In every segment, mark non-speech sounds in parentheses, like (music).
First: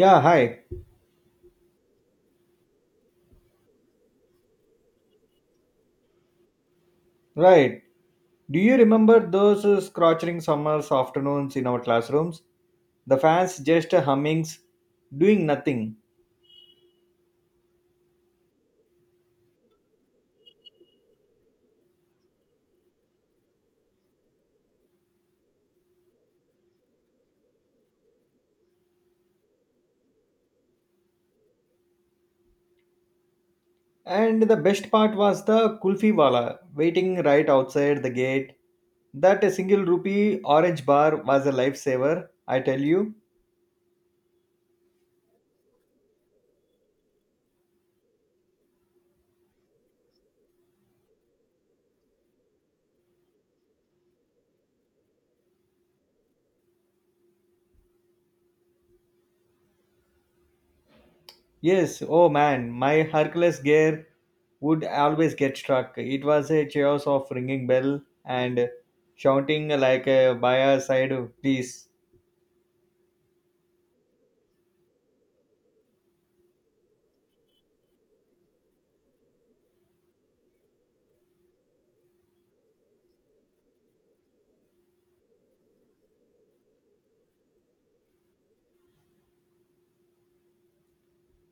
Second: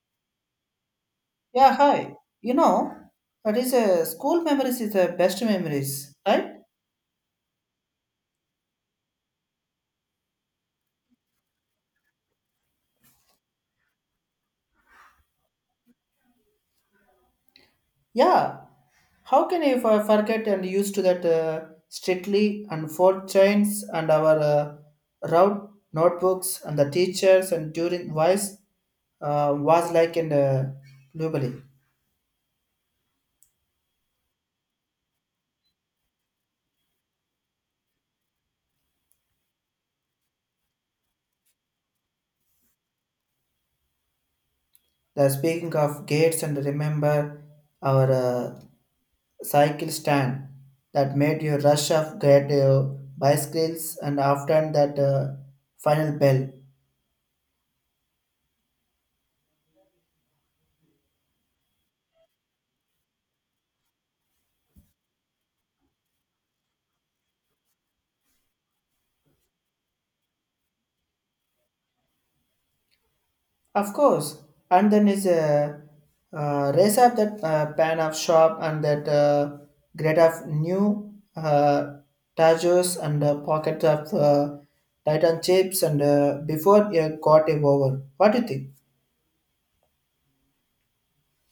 Yeah, hi. Yeah, hi. You know, that is a school memories is the best memories, right? Right. Do you remember those scorching summers afternoons in our classrooms? The fans just hummings, doing nothing. Yeah. How can you forget and used to that strictly and four chains and our route notebooks and the teachers and during voice was like in Lubali. And the best part was the kulfi wala waiting right outside the gate. That single rupee orange bar was a lifesaver, I tell you. The speaking of gates and remember our cycle stand that made you rush off get bicycles and after that final bell. Yes, oh man, my Hercules gear would always get struck. It was a chaos of ringing bell and shouting like a buyer side, please. Of course, and then is a race up that pan of shop and that grade of new tajos and pocket of titan chips and before you got it over. What do you think?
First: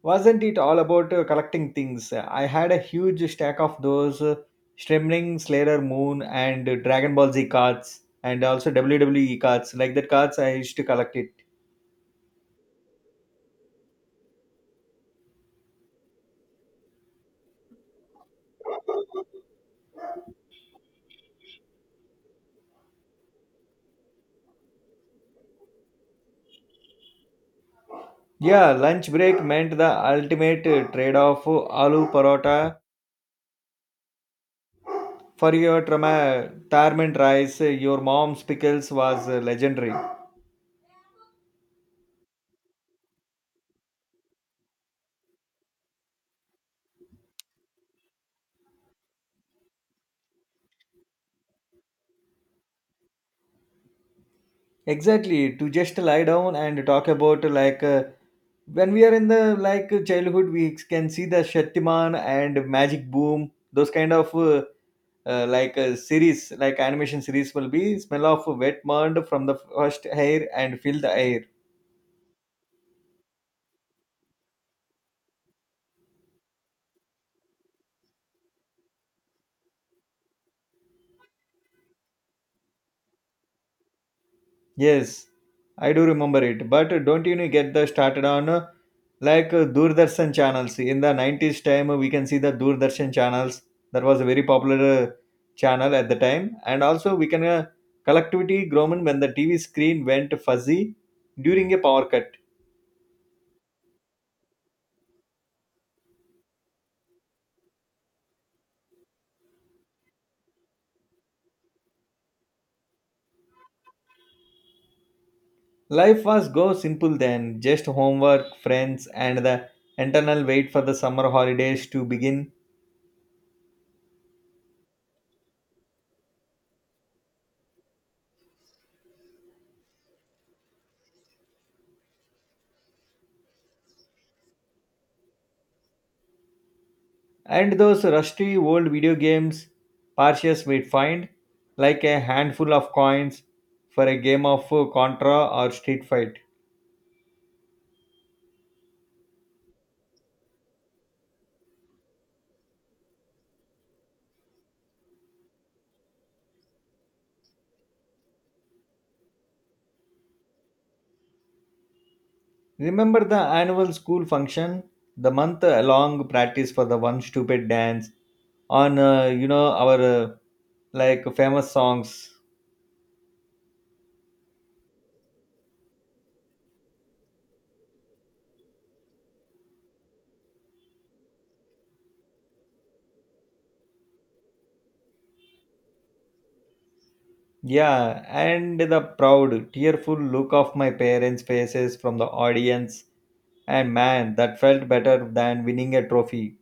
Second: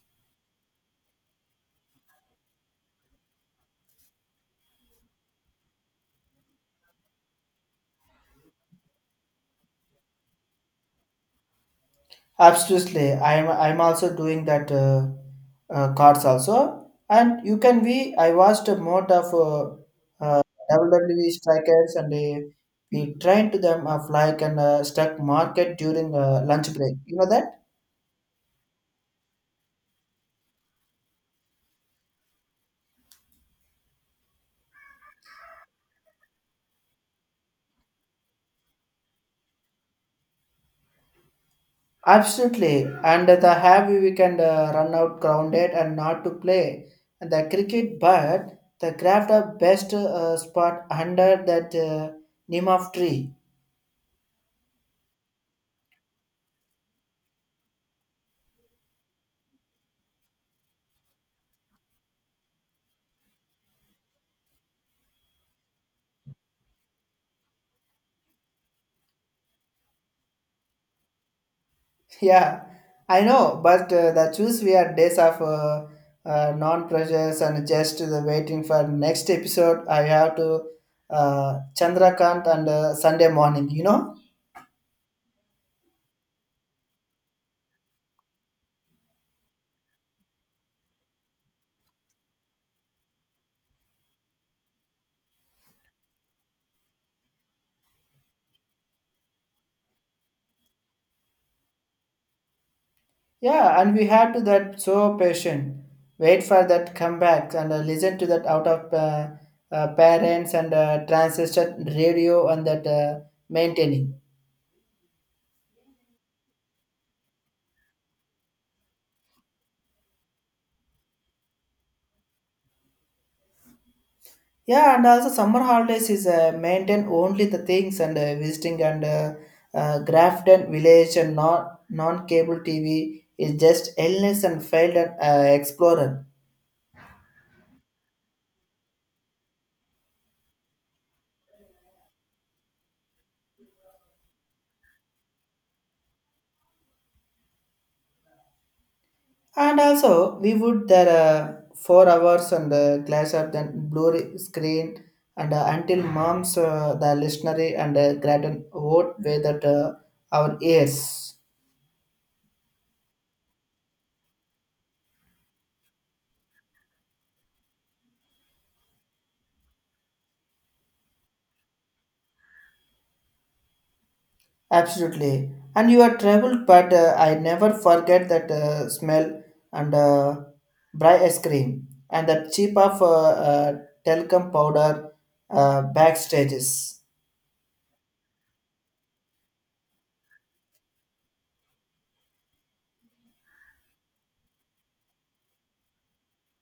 Wasn't it all about collecting things? I had a huge stack of those Stremling, Slayer Moon, and Dragon Ball Z cards, and also WWE cards. Like that cards, I used to collect it. Absolutely, I'm also doing that cards also, and you can be. I watched a lot of uh, WWE strikers, and we trained to them of like an stock market during lunch break. You know that Yeah, lunch break meant the ultimate trade-off: aloo parota for your tarmint rice. Your mom's pickles was legendary. absolutely, and the heavy we can run out grounded and not to play and the cricket, but the craft of best spot under that name of tree. Exactly to just lie down and talk about like when we are in the like childhood we can see the shaktiman and magic boom those kind of like series like animation series will be smell of wet mud from the first hair and fill the air. Yeah, I know, but the choose we are days of non-pressures and just the waiting for next episode. I have to Chandrakant and Sunday morning. Yes, I do remember it. But don't you get the started on like Doordarshan channels. In the 90s time, we can see the Doordarshan channels. That was a very popular channel at the time. And also we can collectivity grown when the TV screen went fuzzy during a power cut. Yeah, and we had to that so patient. Wait for that comeback and listen to that out of parents and transistor radio and that maintaining. Life was go simple then, just homework, friends, and the internal wait for the summer holidays to begin. Yeah, and also summer holidays is maintain only the things and visiting and Grafton village and non cable TV is just endless and failed and explorer. And those rusty old video games Parsius might find, like a handful of coins for a game of Contra or Street Fight. And also we would there 4 hours and the glass of the blue screen and until mom's the listenery and gratin vote way that our ears. Remember the annual school function, the month-long practice for the one stupid dance on, our like famous songs. Absolutely. And you have traveled, but I never forget that smell and bright ice cream and that cheap of talcum powder backstages. Yeah, and the proud, tearful look of my parents' faces from the audience. And man, that felt better than winning a trophy.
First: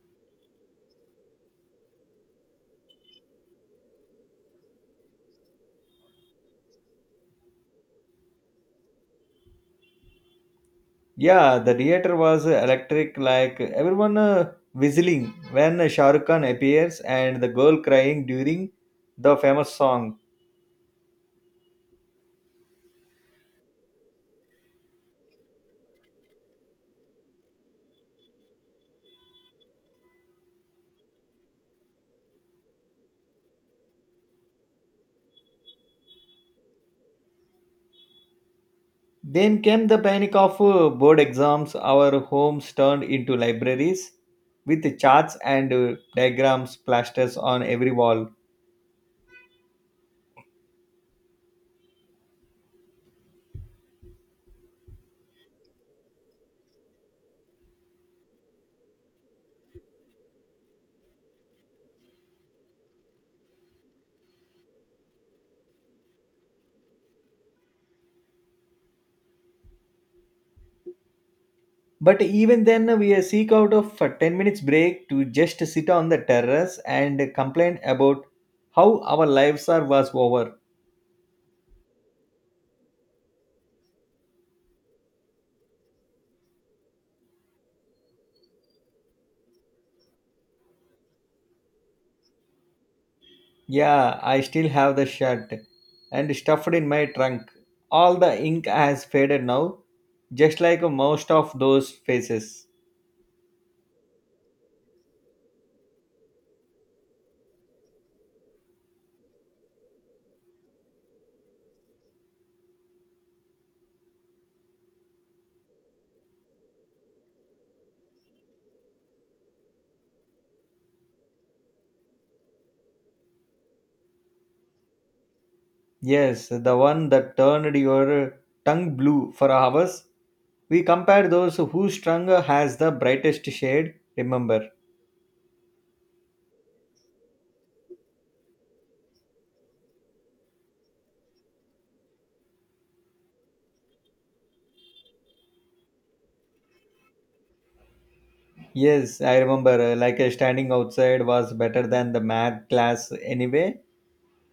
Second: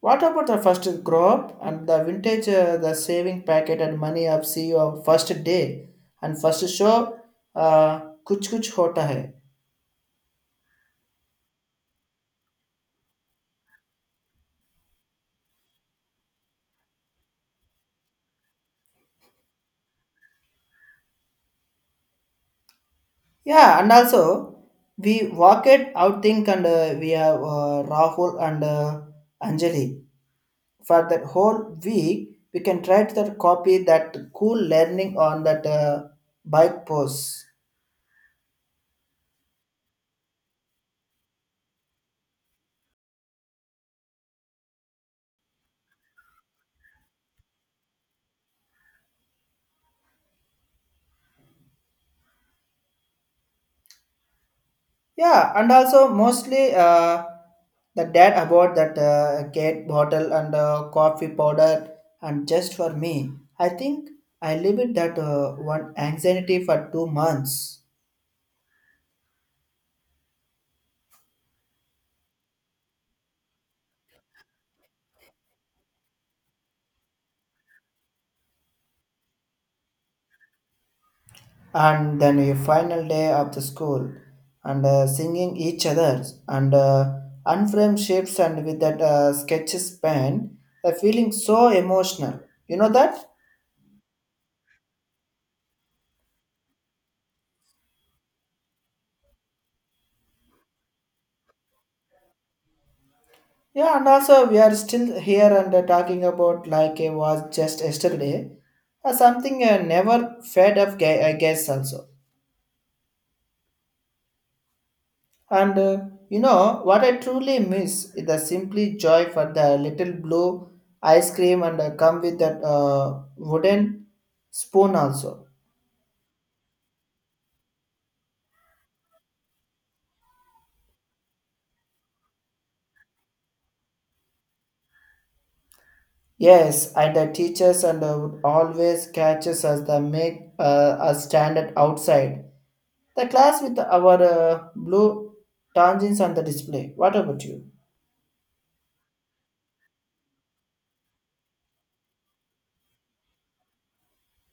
What about the first grow up and the vintage, the saving packet and money up see your first day and first show? Kuch kuch hota hai. Yeah, the theater was electric, like everyone whistling when Shah Rukh Khan appears and the girl crying during the famous song. Yeah, and also we walked out think and we have Rahul and Anjali. For that whole week we can try to that copy that cool learning on that bike pose. Then came the panic of board exams. Our homes turned into libraries with charts and diagrams plasters on every wall. Yeah, and also mostly the dad about that cake bottle and coffee powder and just for me I think I leave that one anxiety for 2 months. But even then, we seek out of a 10 minutes break to just sit on the terrace and complain about how our lives are was over. And then a final day of the school and singing each other, and unframed shapes and with that sketches pen feeling so emotional you know that. Yeah, I still have the shirt and stuffed in my trunk. All the ink has faded now, just like most of those faces. Yeah, and also we are still here and talking about like it was just yesterday something never fed up I guess also. And you know what I truly miss is the simply joy for the little blue ice cream and come with that wooden spoon also. Yes, the one that turned your tongue blue for hours. We compare those whose tongue has the brightest shade, remember? Yes, and the teachers and would always catches us the make us stand at outside the class with our blue tangents on the display. What about you? Yes, I remember. Like standing outside was better than the math class anyway.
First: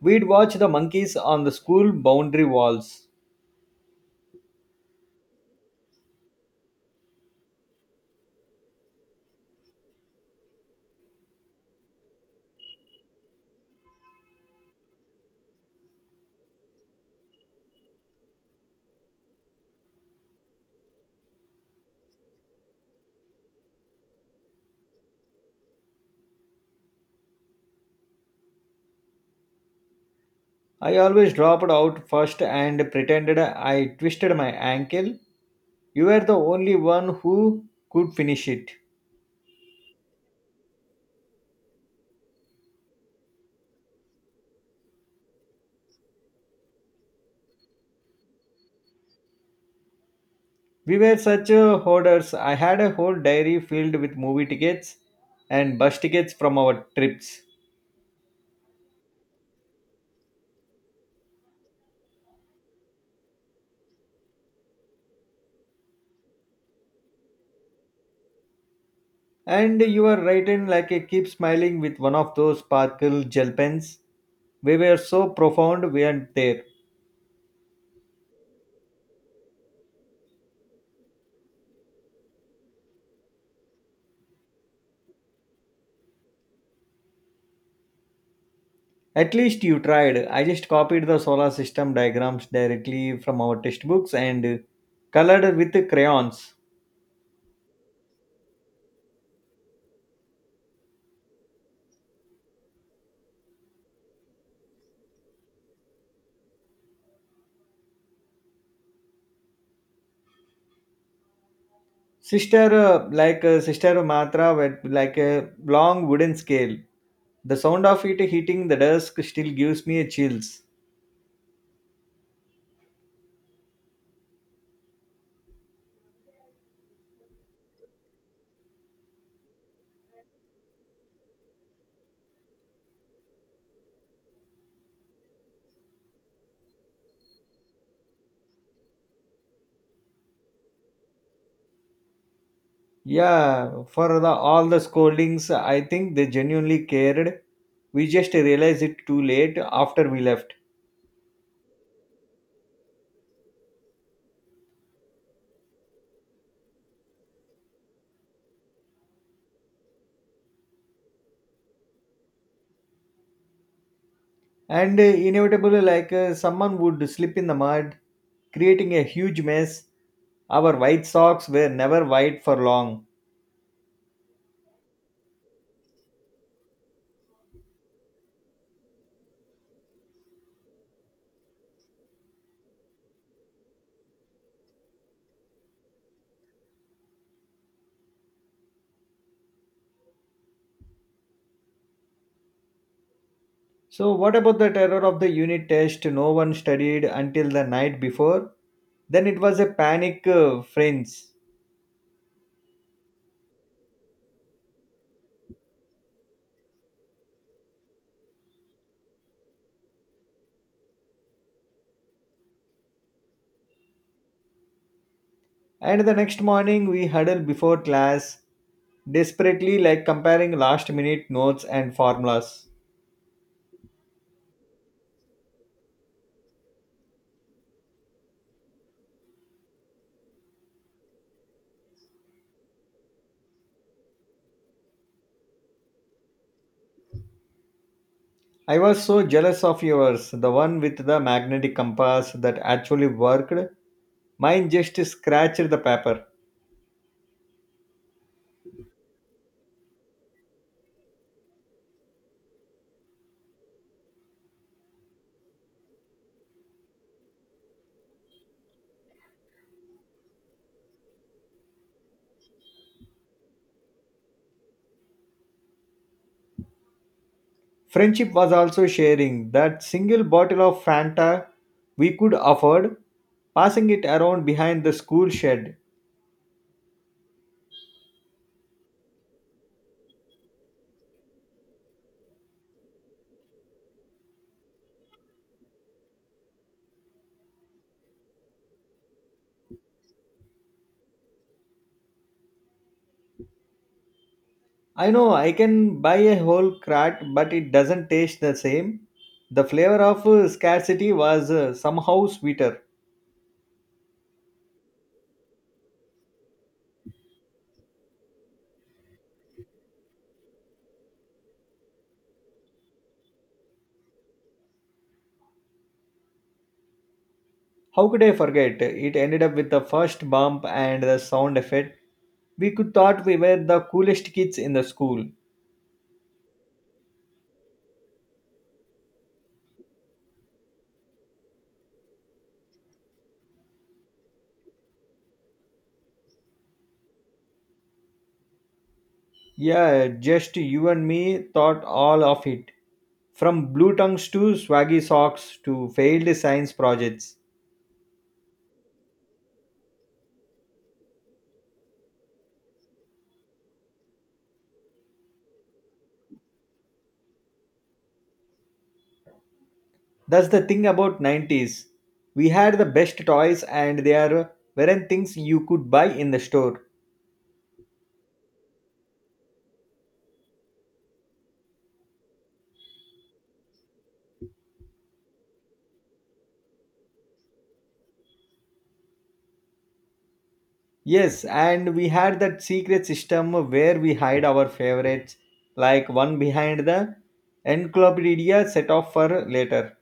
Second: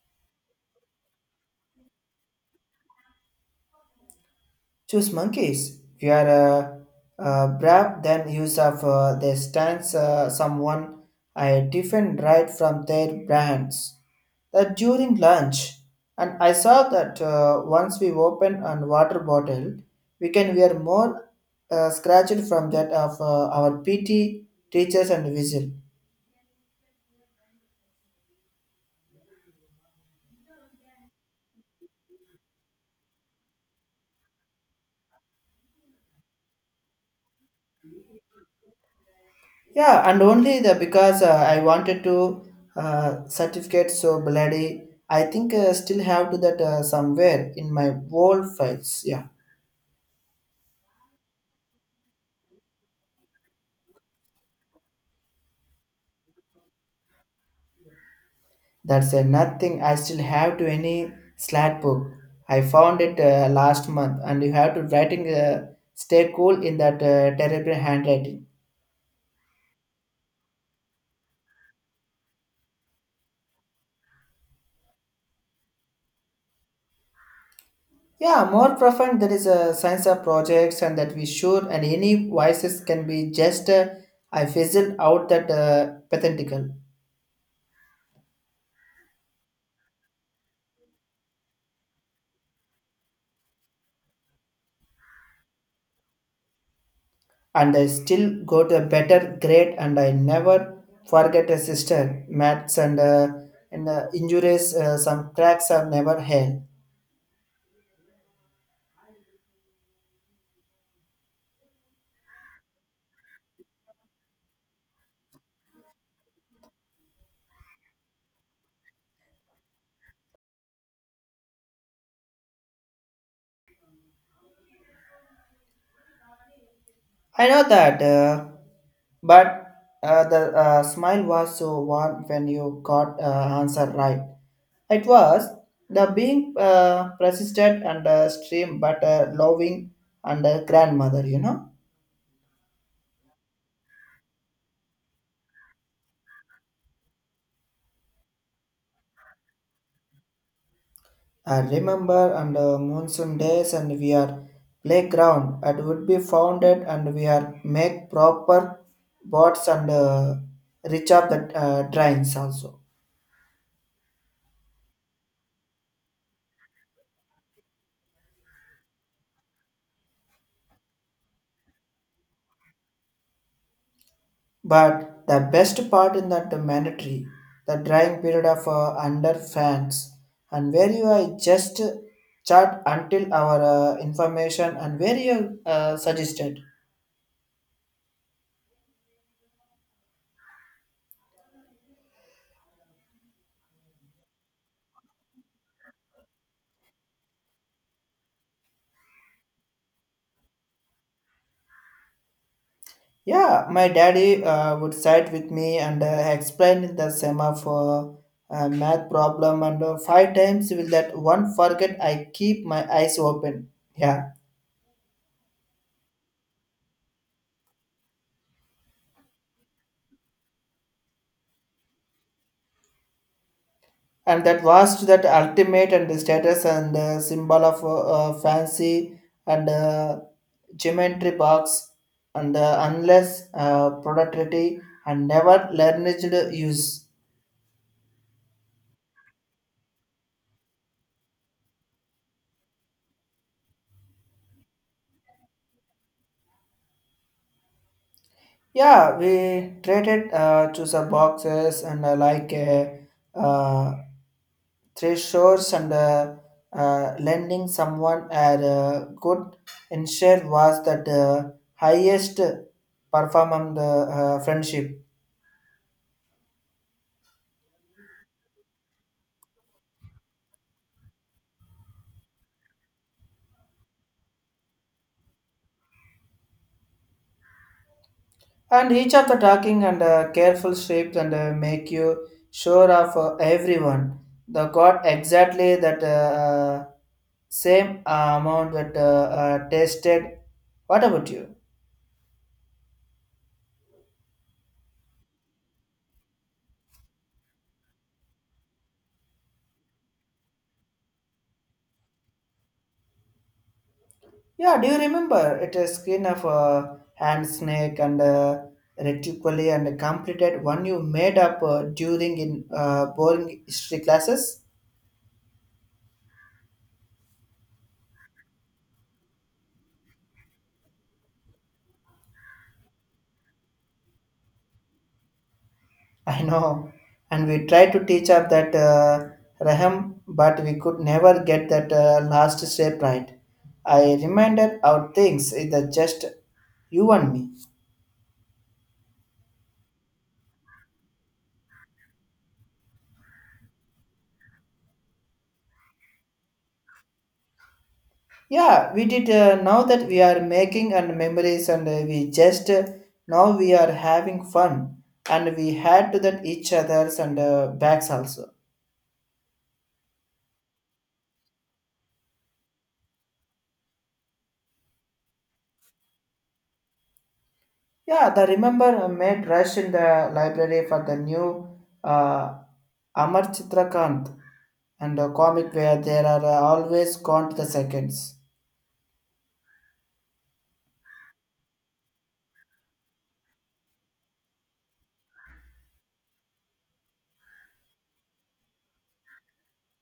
We'd watch the monkeys on the school boundary walls. Choose monkeys. If you are brave, then use of their stance someone I defend right from their brands. That during lunch, and I saw that once we open a water bottle, we can wear more scratched from that of our PT teachers and whistle. I always dropped out first and pretended I twisted my ankle. You were the only one who could finish it. Yeah, and only the because I wanted to certificate so bloody. I think still have to that somewhere in my old files. Yeah, We were such hoarders. I had a whole diary filled with movie tickets and bus tickets from our trips. that's nothing. I still have to any slat book. I found it last month, and you have to writing. Stay cool in that terrible handwriting. And you were writing like a keep smiling with one of those sparkle gel pens. We were so profound, we weren't there. Yeah, more profound. There is a science of projects, and that we should and any voices can be just. I fizzled out that pathetical. At least you tried. I just copied the solar system diagrams directly from our textbooks and colored with crayons. And I still got a better grade, and I never forget a sister. Maths and injuries, some cracks are never hell. Sister, like sister Matra, with like a long wooden scale. The sound of it hitting the desk still gives me a chills. I know that, but the smile was so warm when you got answer right. It was the being persistent and stream, but loving and grandmother. Yeah, for the all the scoldings, I think they genuinely cared. We just realized it too late after we left. I remember on the monsoon days and we are playground it would be founded and we are make proper boards and reach up the drains also. And inevitably, like someone would slip in the mud, creating a huge mess. Our white socks were never white for long. But the best part in that the mandatory, the drying period of under fans and where you I just chat until our information and where you suggested. So, what about the terror of the unit test? No one studied until the night before. Then it was a panic, friends. Yeah, my daddy would sit with me and explain the sema for math problem and five times will that one forget I keep my eyes open. Yeah, And the next morning, we huddled before class, desperately like comparing last minute notes and formulas. and that was that ultimate and the status and symbol of fancy and geometry box and unless productivity and never learned use. I was so jealous of yours, the one with the magnetic compass that actually worked. Mine just scratched the paper. Yeah, we traded choose a boxes and like. Uh, Thresholds and lending someone a good ensure was that highest performance friendship Friendship was also sharing that single bottle of Fanta we could afford, passing it around behind the school shed. and each of the talking and careful shapes and make you sure of everyone the got exactly that uh, same amount that tested what about you. I know I can buy a whole crack, but it doesn't taste the same. The flavor of scarcity was somehow sweeter. Yeah, do you remember? It is skin of a hand snake and a reticuli and completed one you made up during in boring history classes. How could I forget? It ended up with the first bump and the sound effect. We could thought we were the coolest kids in the school. (laughs) I know, and we tried to teach up that raham, but we could never get that last shape right. I reminded our things is that just you and me. Yeah, just you and me thought all of it. From blue tongues to swaggy socks to failed science projects. Yeah, we did. Now that we are making and memories, and we just now we are having fun, and we had to that each other's and backs also. That's the thing about 90s. We had the best toys and there weren't things you could buy in the store. Yeah, the remember made rush in the library for the new uh, Amar Chitrakant and a comic where there are always gone to the seconds. Yes, and we had that secret system where we hide our favorites, like one behind the encyclopedia set off for later.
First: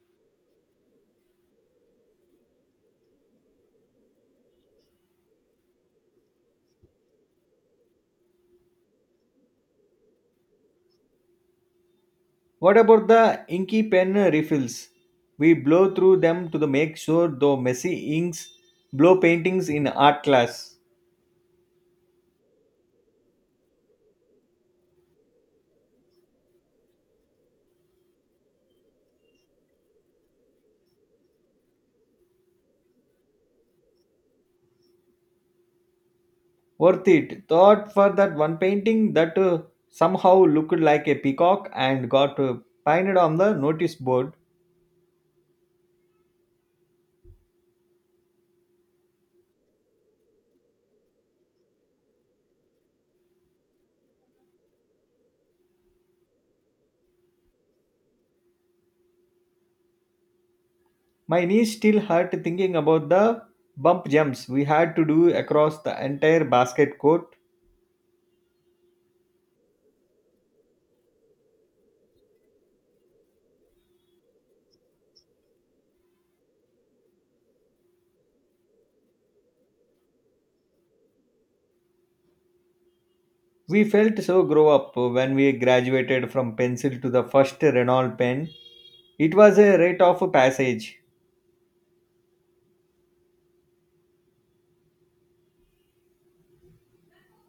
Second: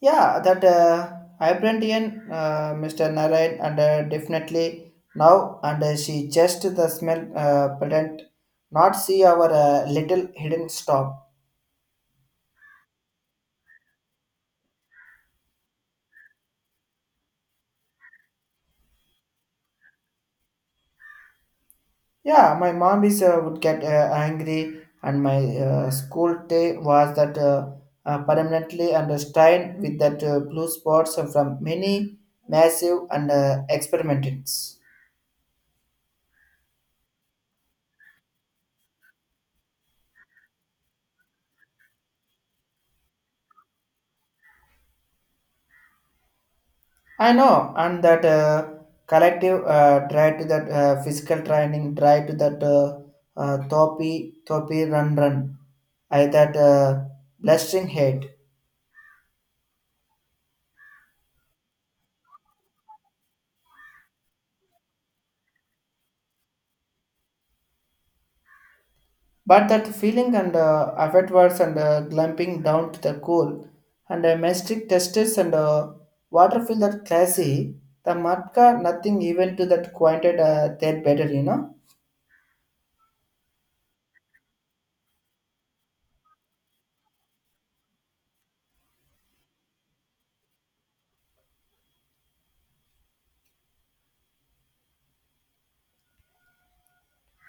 Yeah, that Ibrantian Mr. Narayan and definitely now and she just the smell pretend not see our little hidden stop. What about the inky pen refills? We blow through them to the make sure though messy inks blow paintings in art class. Yeah, my mom is would get angry and my school day was that permanently under strain with that blue spots from many massive and experiments. Worth it. Thought for that one painting that somehow looked like a peacock and got painted on the notice board. I know, and that collective drive to that physical training, drive to that thopi, thopi run run, I that blustering hate. My knees still hurt thinking about the bump jumps we had to do across the entire basket court. But that feeling and afterwards and glumping down to the cool and mystic testes and water feel that classy, the matka nothing even to that quieted their better. We felt so grow up when we graduated from pencil to the first Renault pen. It was a rite of passage.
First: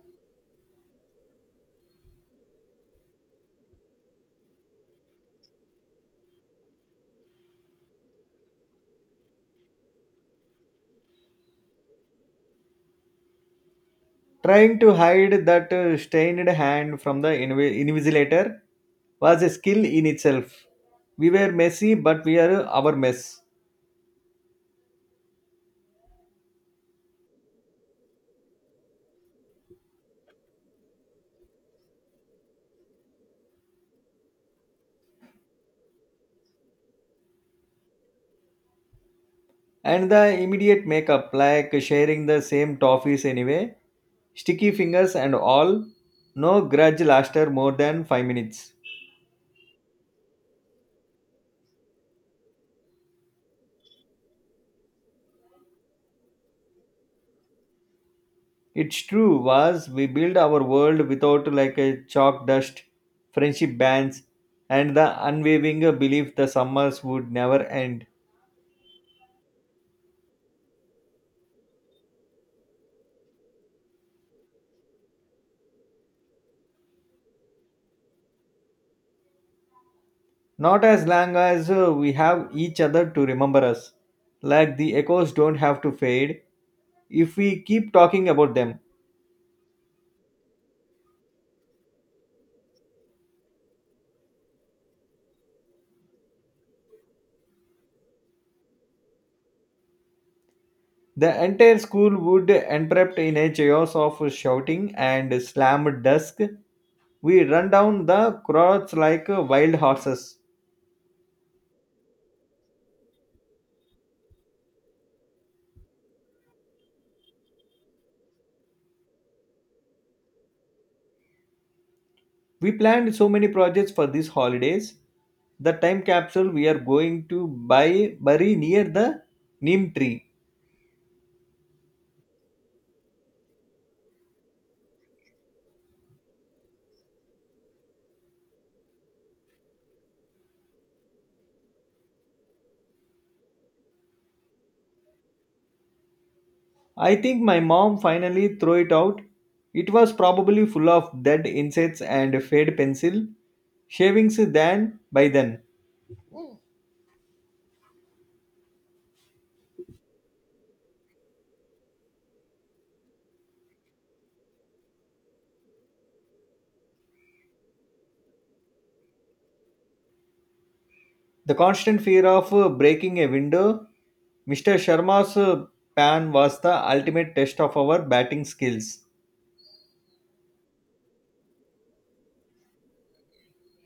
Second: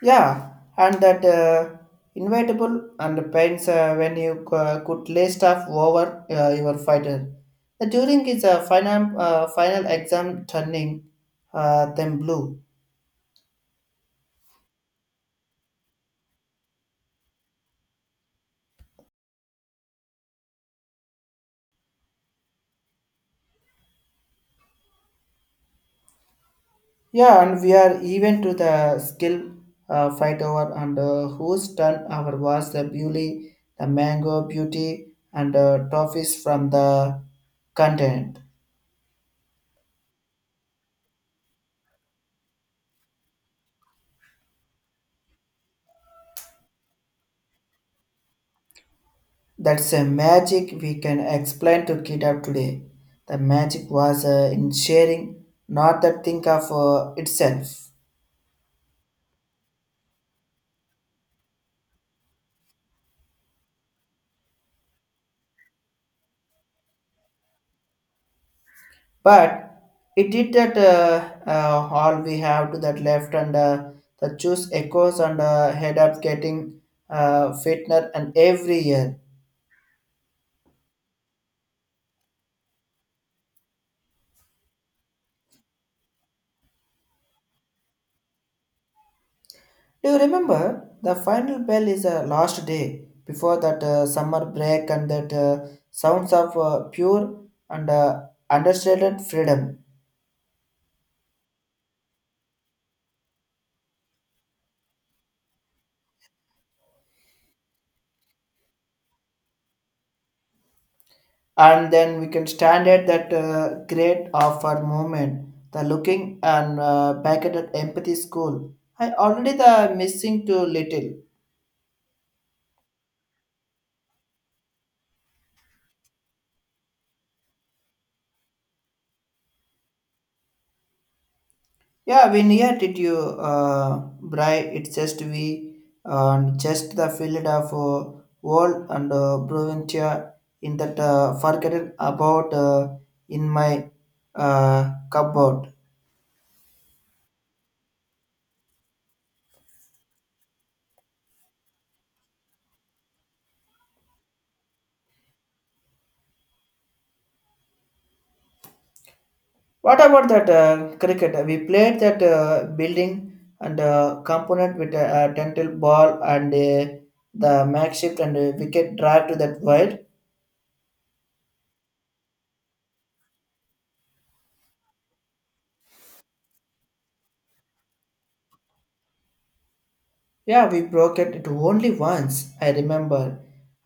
Yeah, and that inevitable and pains when you could lay stuff over your fighter. The during is a final exam turning them blue. Trying to hide that stained hand from the invigilator was a skill in itself. We were messy, but we are our mess. Yeah, and we are even to the skill fight over and whose turn our was the beauty, the mango beauty and toffees from the continent. And the immediate makeup, like sharing the same toffees anyway, sticky fingers and all, no grudge lasted more than 5 minutes. That's a magic we can explain to kid up today. The magic was in sharing, not the think of itself. It's true was we build our world without like a chalk dust, friendship bands, and the unwavering belief the summers would never end. But it did that all we have to that left and the juice echoes and head up getting fitner and every year. Not as long as we have each other to remember us. Like the echoes don't have to fade if we keep talking about them. Do you remember the final bell is a last day before that summer break and that sounds of pure and understated freedom? The entire school would erupt in a chaos of shouting and slammed dusk. We run down the crowds like wild horses. And then we can stand at that great of our moment the looking and back at that empathy school I already the missing too little. We planned so many projects for these holidays. The time capsule we are going to buy bury near the neem tree. Yeah, when here did you uh bright it's just we and just the field of world and provincia in that forgotten about in my cupboard. I think my mom finally threw it out. It was probably full of dead insects and fade pencil shavings then by then. What about that cricket? We played that building and component with a dental ball and the makeshift and wicket drive to that wide. The constant fear of breaking a window, Mr. Sharma's pan was the ultimate test of our batting skills. Yeah, we broke it only once, I remember.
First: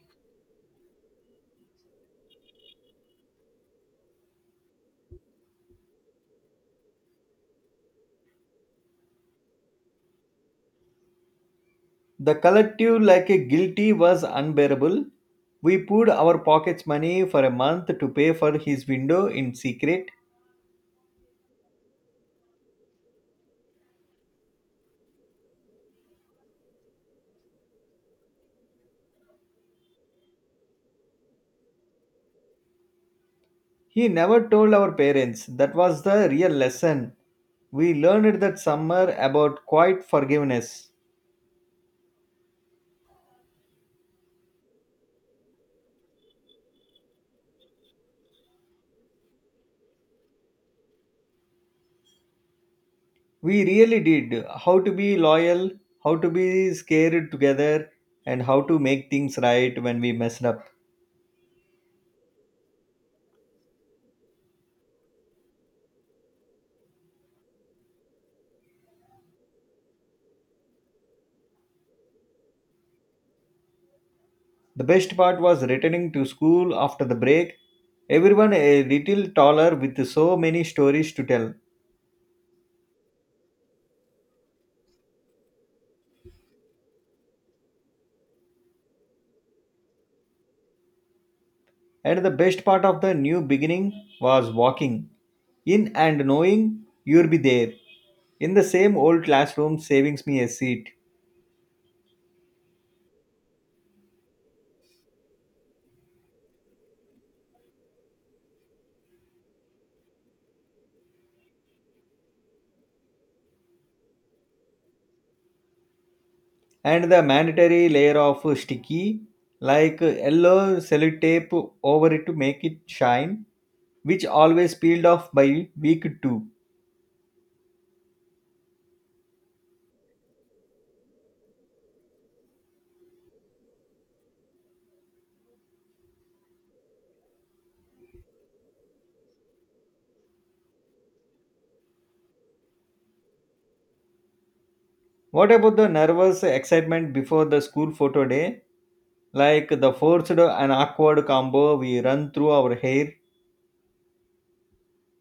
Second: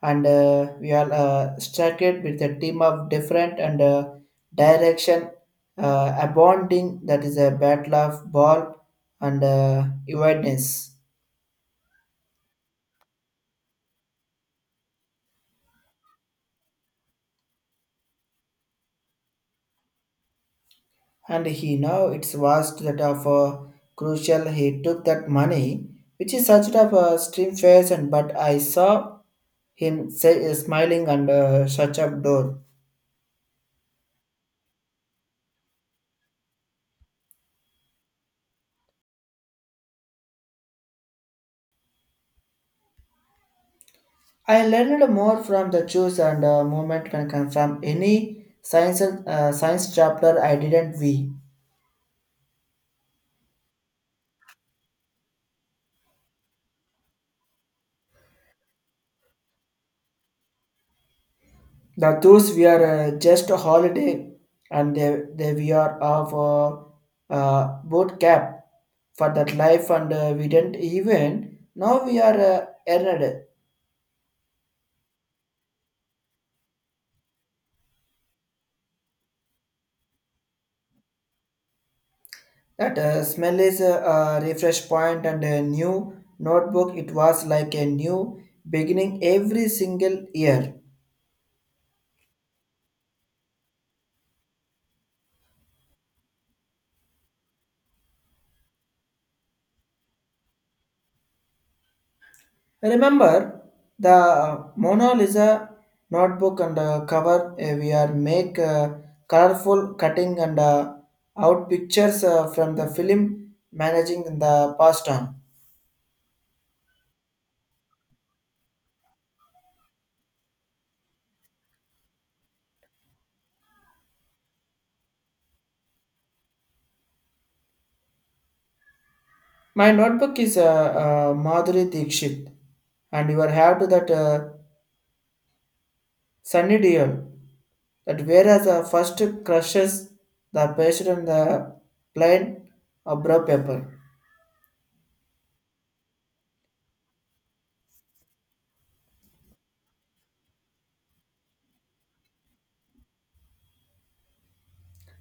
And we all struck it with a team of different and direction, abounding that is a battle of ball and evenness. The collective, like a guilty, was unbearable. We poured our pockets money for a month to pay for his window in secret. And he now it's was that of crucial he took that money which is such of a stream face and but I saw him say, smiling and shut up door. He never told our parents. That was the real lesson. We learned that summer about quiet forgiveness. I learned more from the choose and movement can come from any science chapter I didn't we. We really did. How to be loyal, how to be scared together, and how to make things right when we messed up. The those we are just a holiday, and they we are of boot camp for that life, and we didn't even now we are earned. The best part was returning to school after the break. Everyone a little taller with so many stories to tell. That smell is a refresh point and a new notebook. It was like a new beginning every single year. And the best part of the new beginning was walking in and knowing you'll be there in the same old classroom, savings me a seat. I remember the Mona Lisa notebook and cover. We are make colorful cutting and out pictures from the film managing the past time. And the mandatory layer of sticky, like yellow sellotape over it to make it shine, which always peeled off by week two. My notebook is Madhuri Dikshit, and you are have to that. Sunny Deol. That whereas the first crushes the patient on the plain of brown paper, What about the nervous excitement before the school photo day? Like the forced and awkward combo we run through our hair.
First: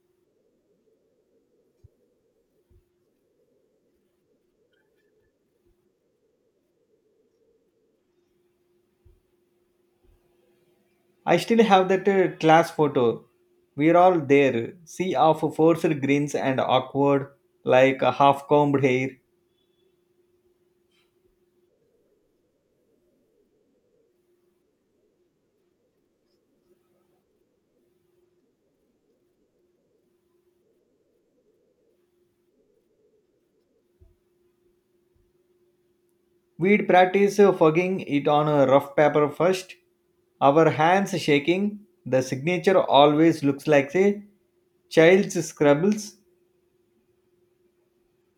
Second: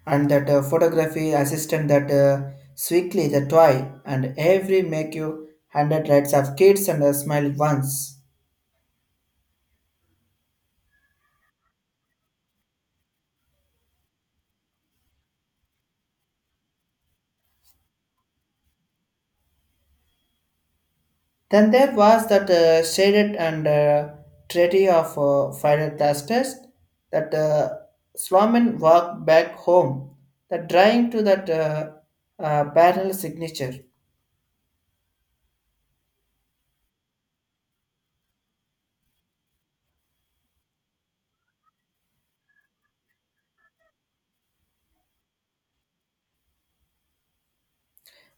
and that photography assistant that sweetly the toy and every make you 100 rights of kids and a smile once. I still have that class photo. We're all there, sea of forced grins and awkward, like half combed hair. Then there was that shaded and treaty of fire testers that Sloman walked back home, that drawing to that parallel signature. We'd practice fogging it on a rough paper first, our hands shaking. The signature always looks like a child's scribbles.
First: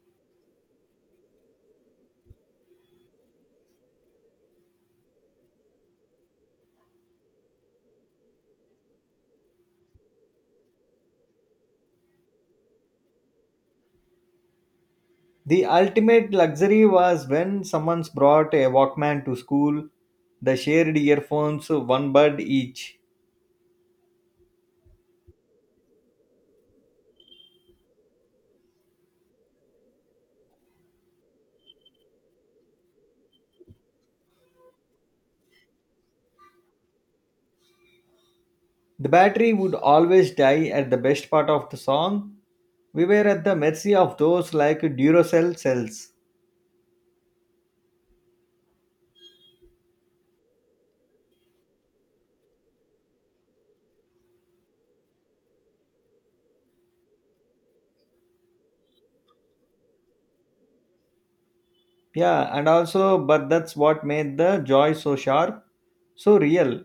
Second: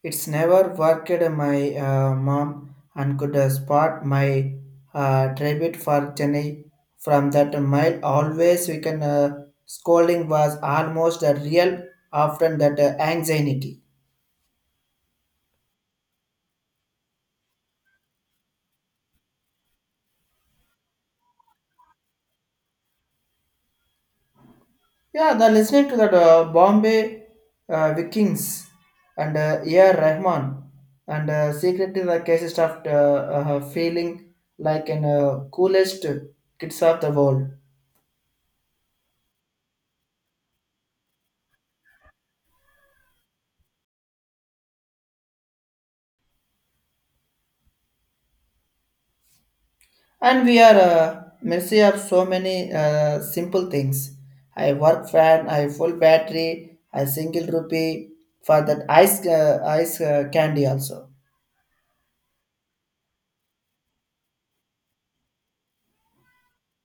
It's never worked my mom and could spot my tribute for Jenny from that mile. Always we can scolding was almost a real often that anxiety. The ultimate luxury was when someone's brought a Walkman to school, the shared earphones, one bud each. Yeah, the listening to that Bombay Vikings and A.R. Rahman and secretly the cases of feeling like an coolest kids of the world. The battery would always die at the best part of the song. We were at the mercy of those like Duracell cells. And we are mercy of so many simple things. I work fan, I full battery, I single rupee for that ice candy also. Yeah, and also, but that's what made the joy so sharp, so real.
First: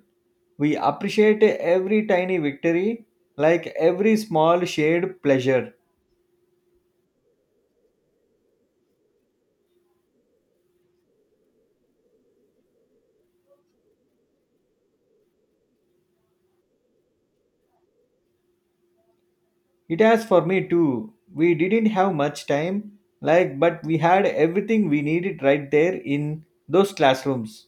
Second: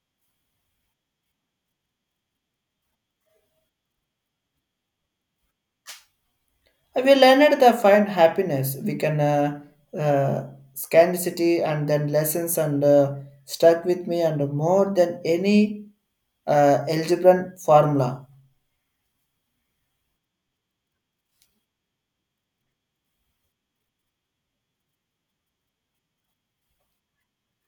We appreciate every tiny victory, like every small shared pleasure. We learned the find happiness. We can uh, scarcity and then lessons and stuck with me and more than any algebra formula. It has for me too. We didn't have much time, like, but we had everything we needed right there in those classrooms.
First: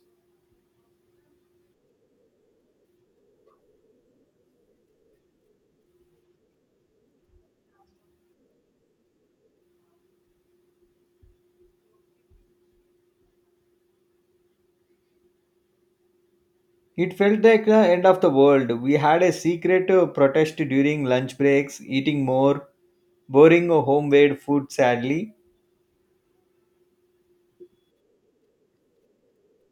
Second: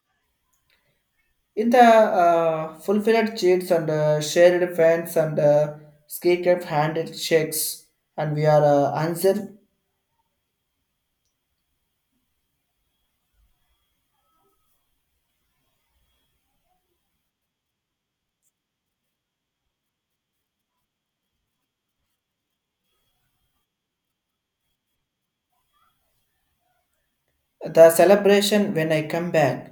In the fulfilled cheats and shared fans and ski kept handshakes, and we are answered It felt like the end of the world. We had a secret protest during lunch breaks, eating more, boring homemade food sadly. the celebration when I come back.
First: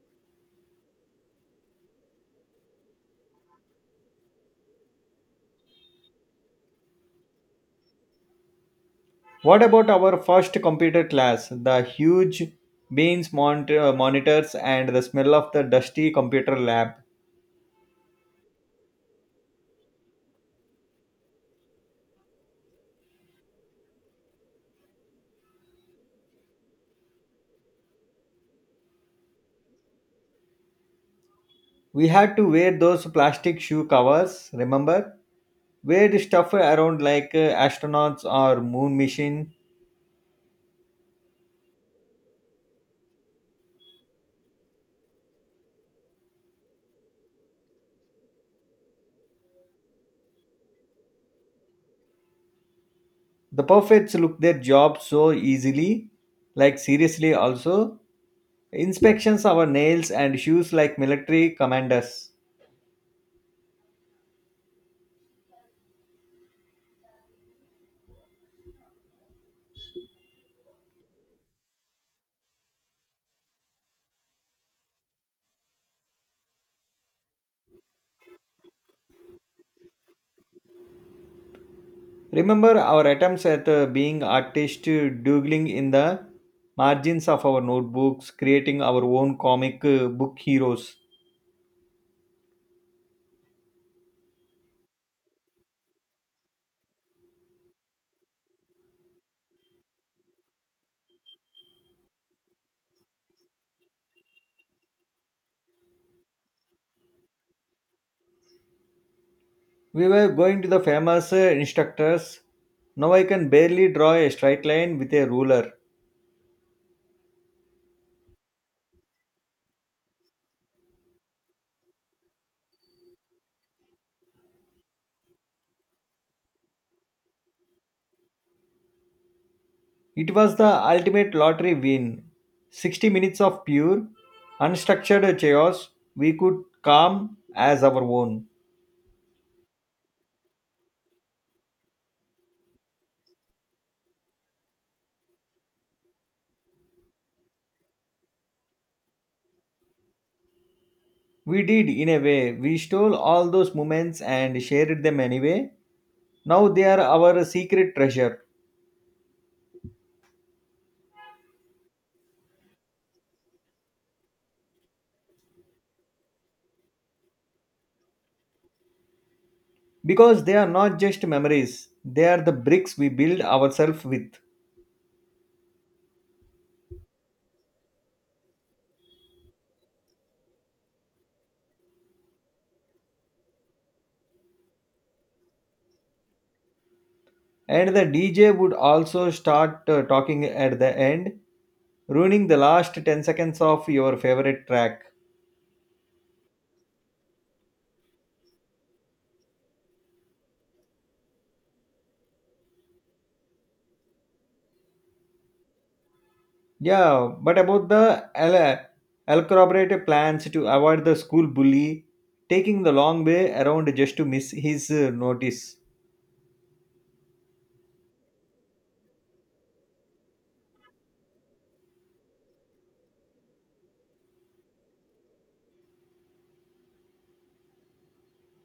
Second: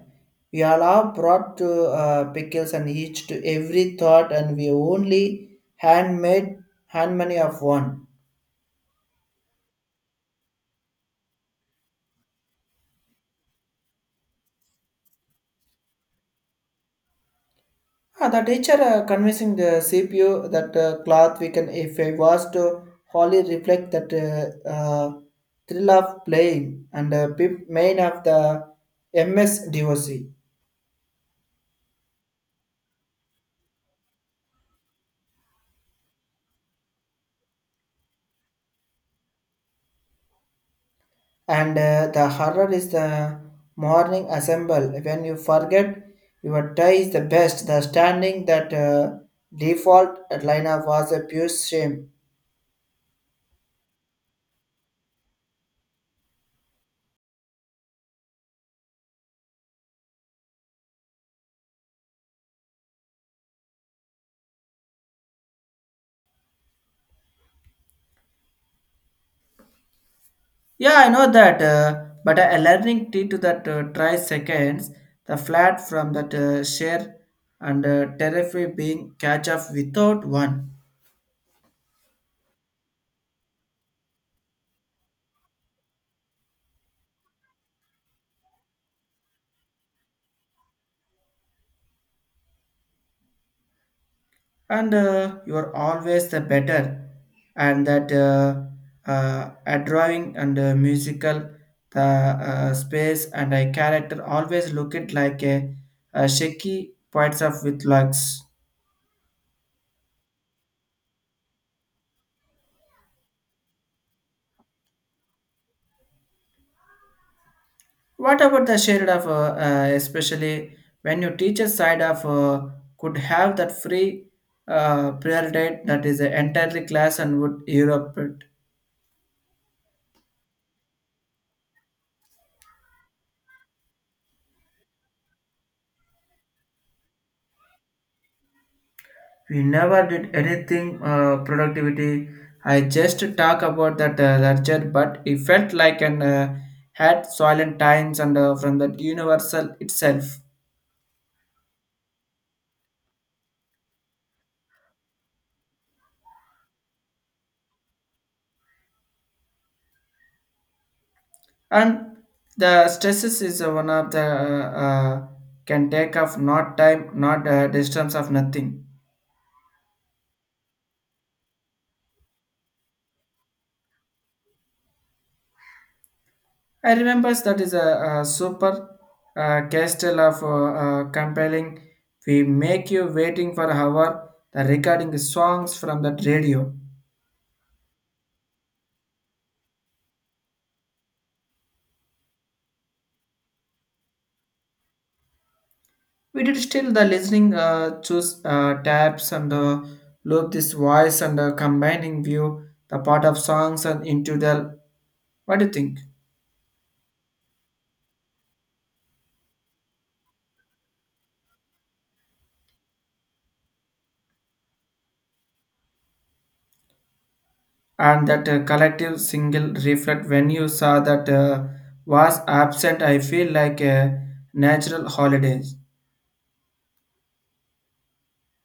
We all are brought to pickles and each to every thought, and we only handmade hand money of one. What about our first computer class? The huge beams monitors and the smell of the dusty computer lab. Ah, the teacher convincing the CPU that cloth we can, if I was to wholly reflect that thrill of playing and pip main of the MS DOC. We had to wear those plastic shoe covers, remember? Wear the stuff around like astronauts or moon mission. And the horror is the morning assemble. When you forget your tie is the best, the standing that default line of was a pure shame. The perfects look their job so easily, like seriously also Inspections our nails and shoes like military commanders. Yeah, I know that, but a learning T to that try seconds, the flat from that share and terrify being catch up without one. Remember our attempts at being artists, doodling in the margins of our notebooks, creating our own comic book heroes. And you are always the better. And that a drawing and musical, the space and a character always look it like a shaky points of with lux. We were going to the famous instructors. Now I can barely draw a straight line with a ruler. What about the shared of, especially when your teacher side of could have that free prayer date that is entirely class and would Europe it. It was the ultimate lottery win. 60 minutes of pure, unstructured chaos we could calm as our own. We never did anything productivity. I just talk about that lecture, but it felt like an had silent times and from that universal itself. We did, in a way. We stole all those moments and shared them anyway. Now they are our secret treasure And the stresses is one of the can take off not time, not distance of nothing. because they are not just memories, they are the bricks we build ourselves with. I remember that is a super castle of compelling. We make you waiting for hour. The recording songs from that radio. And the DJ would also start talking at the end, ruining the last 10 seconds of your favorite track. We did still the listening choose tabs and loop this voice and combining view the part of songs and into the what do you think? Yeah, but about the el- elaborate plans to avoid the school bully taking the long way around just to miss his notice. And that collective single reflect when you saw that was absent. I feel like a natural holidays.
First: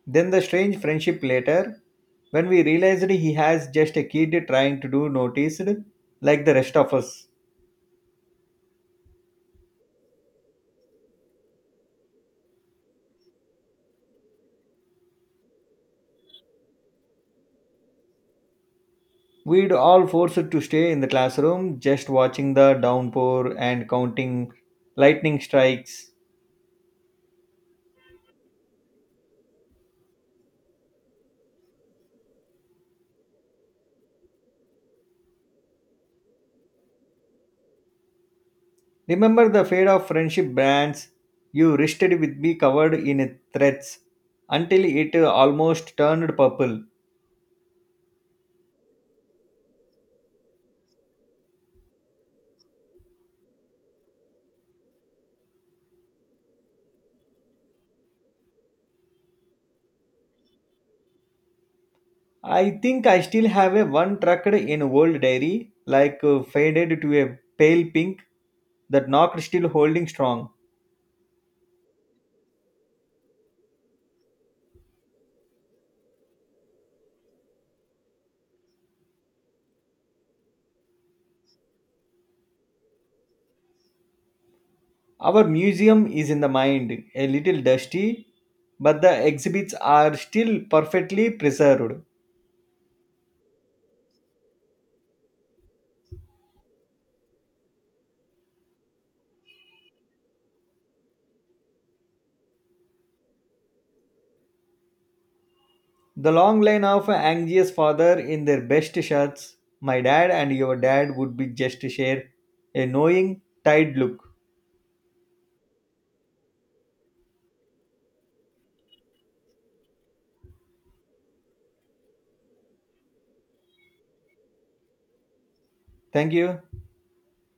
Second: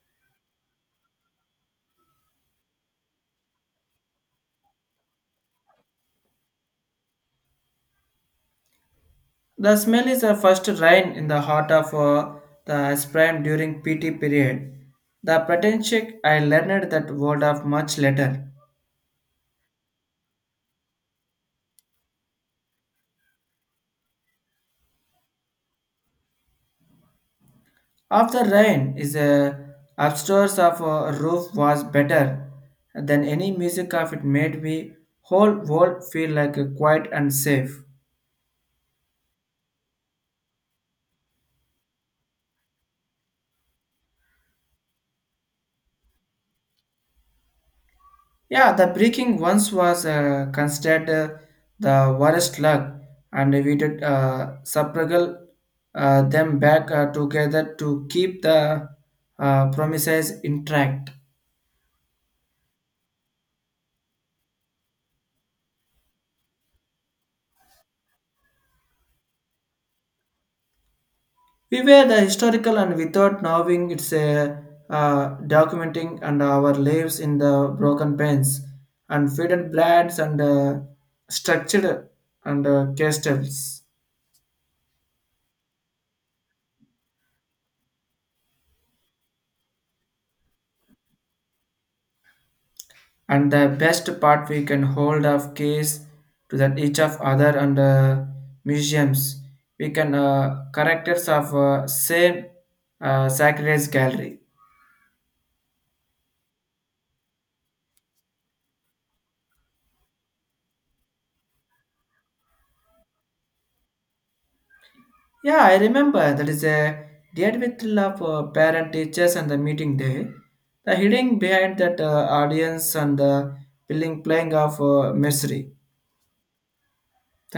Then the strange friendship later, when we realized he has just a kid trying to do noticed, like the rest of us. The smell is a first rain in the heart of the spring during PT period. The potential I learned that word of much later. We'd all forced to stay in the classroom, just watching the downpour and counting lightning strikes. After rain is a upstairs of a roof was better than any music of it made me whole world feel like a quiet and safe. Remember the fate of friendship brands you wristed with me covered in threads until it almost turned purple. Yeah, the breaking once was considered the worst luck, and we did substruggle them back together to keep the promises intact. I think I still have a one trucked in old dairy, like faded to a pale pink, that knocked still holding strong. We were the historical, and without knowing it's a documenting and our lives in the broken pens and faded blades and structured and castles. Our museum is in the mind, a little dusty, but the exhibits are still perfectly preserved. And the best part we can hold of case to that each of other and museums we can characters of same sacred gallery. The long line of anxious father in their best shirts, my dad and your dad would be just share a knowing, tired look. Yeah, I remember that is a date with love parent teachers and the meeting day the hiding behind that audience and the building playing of misery. Thank you. Thank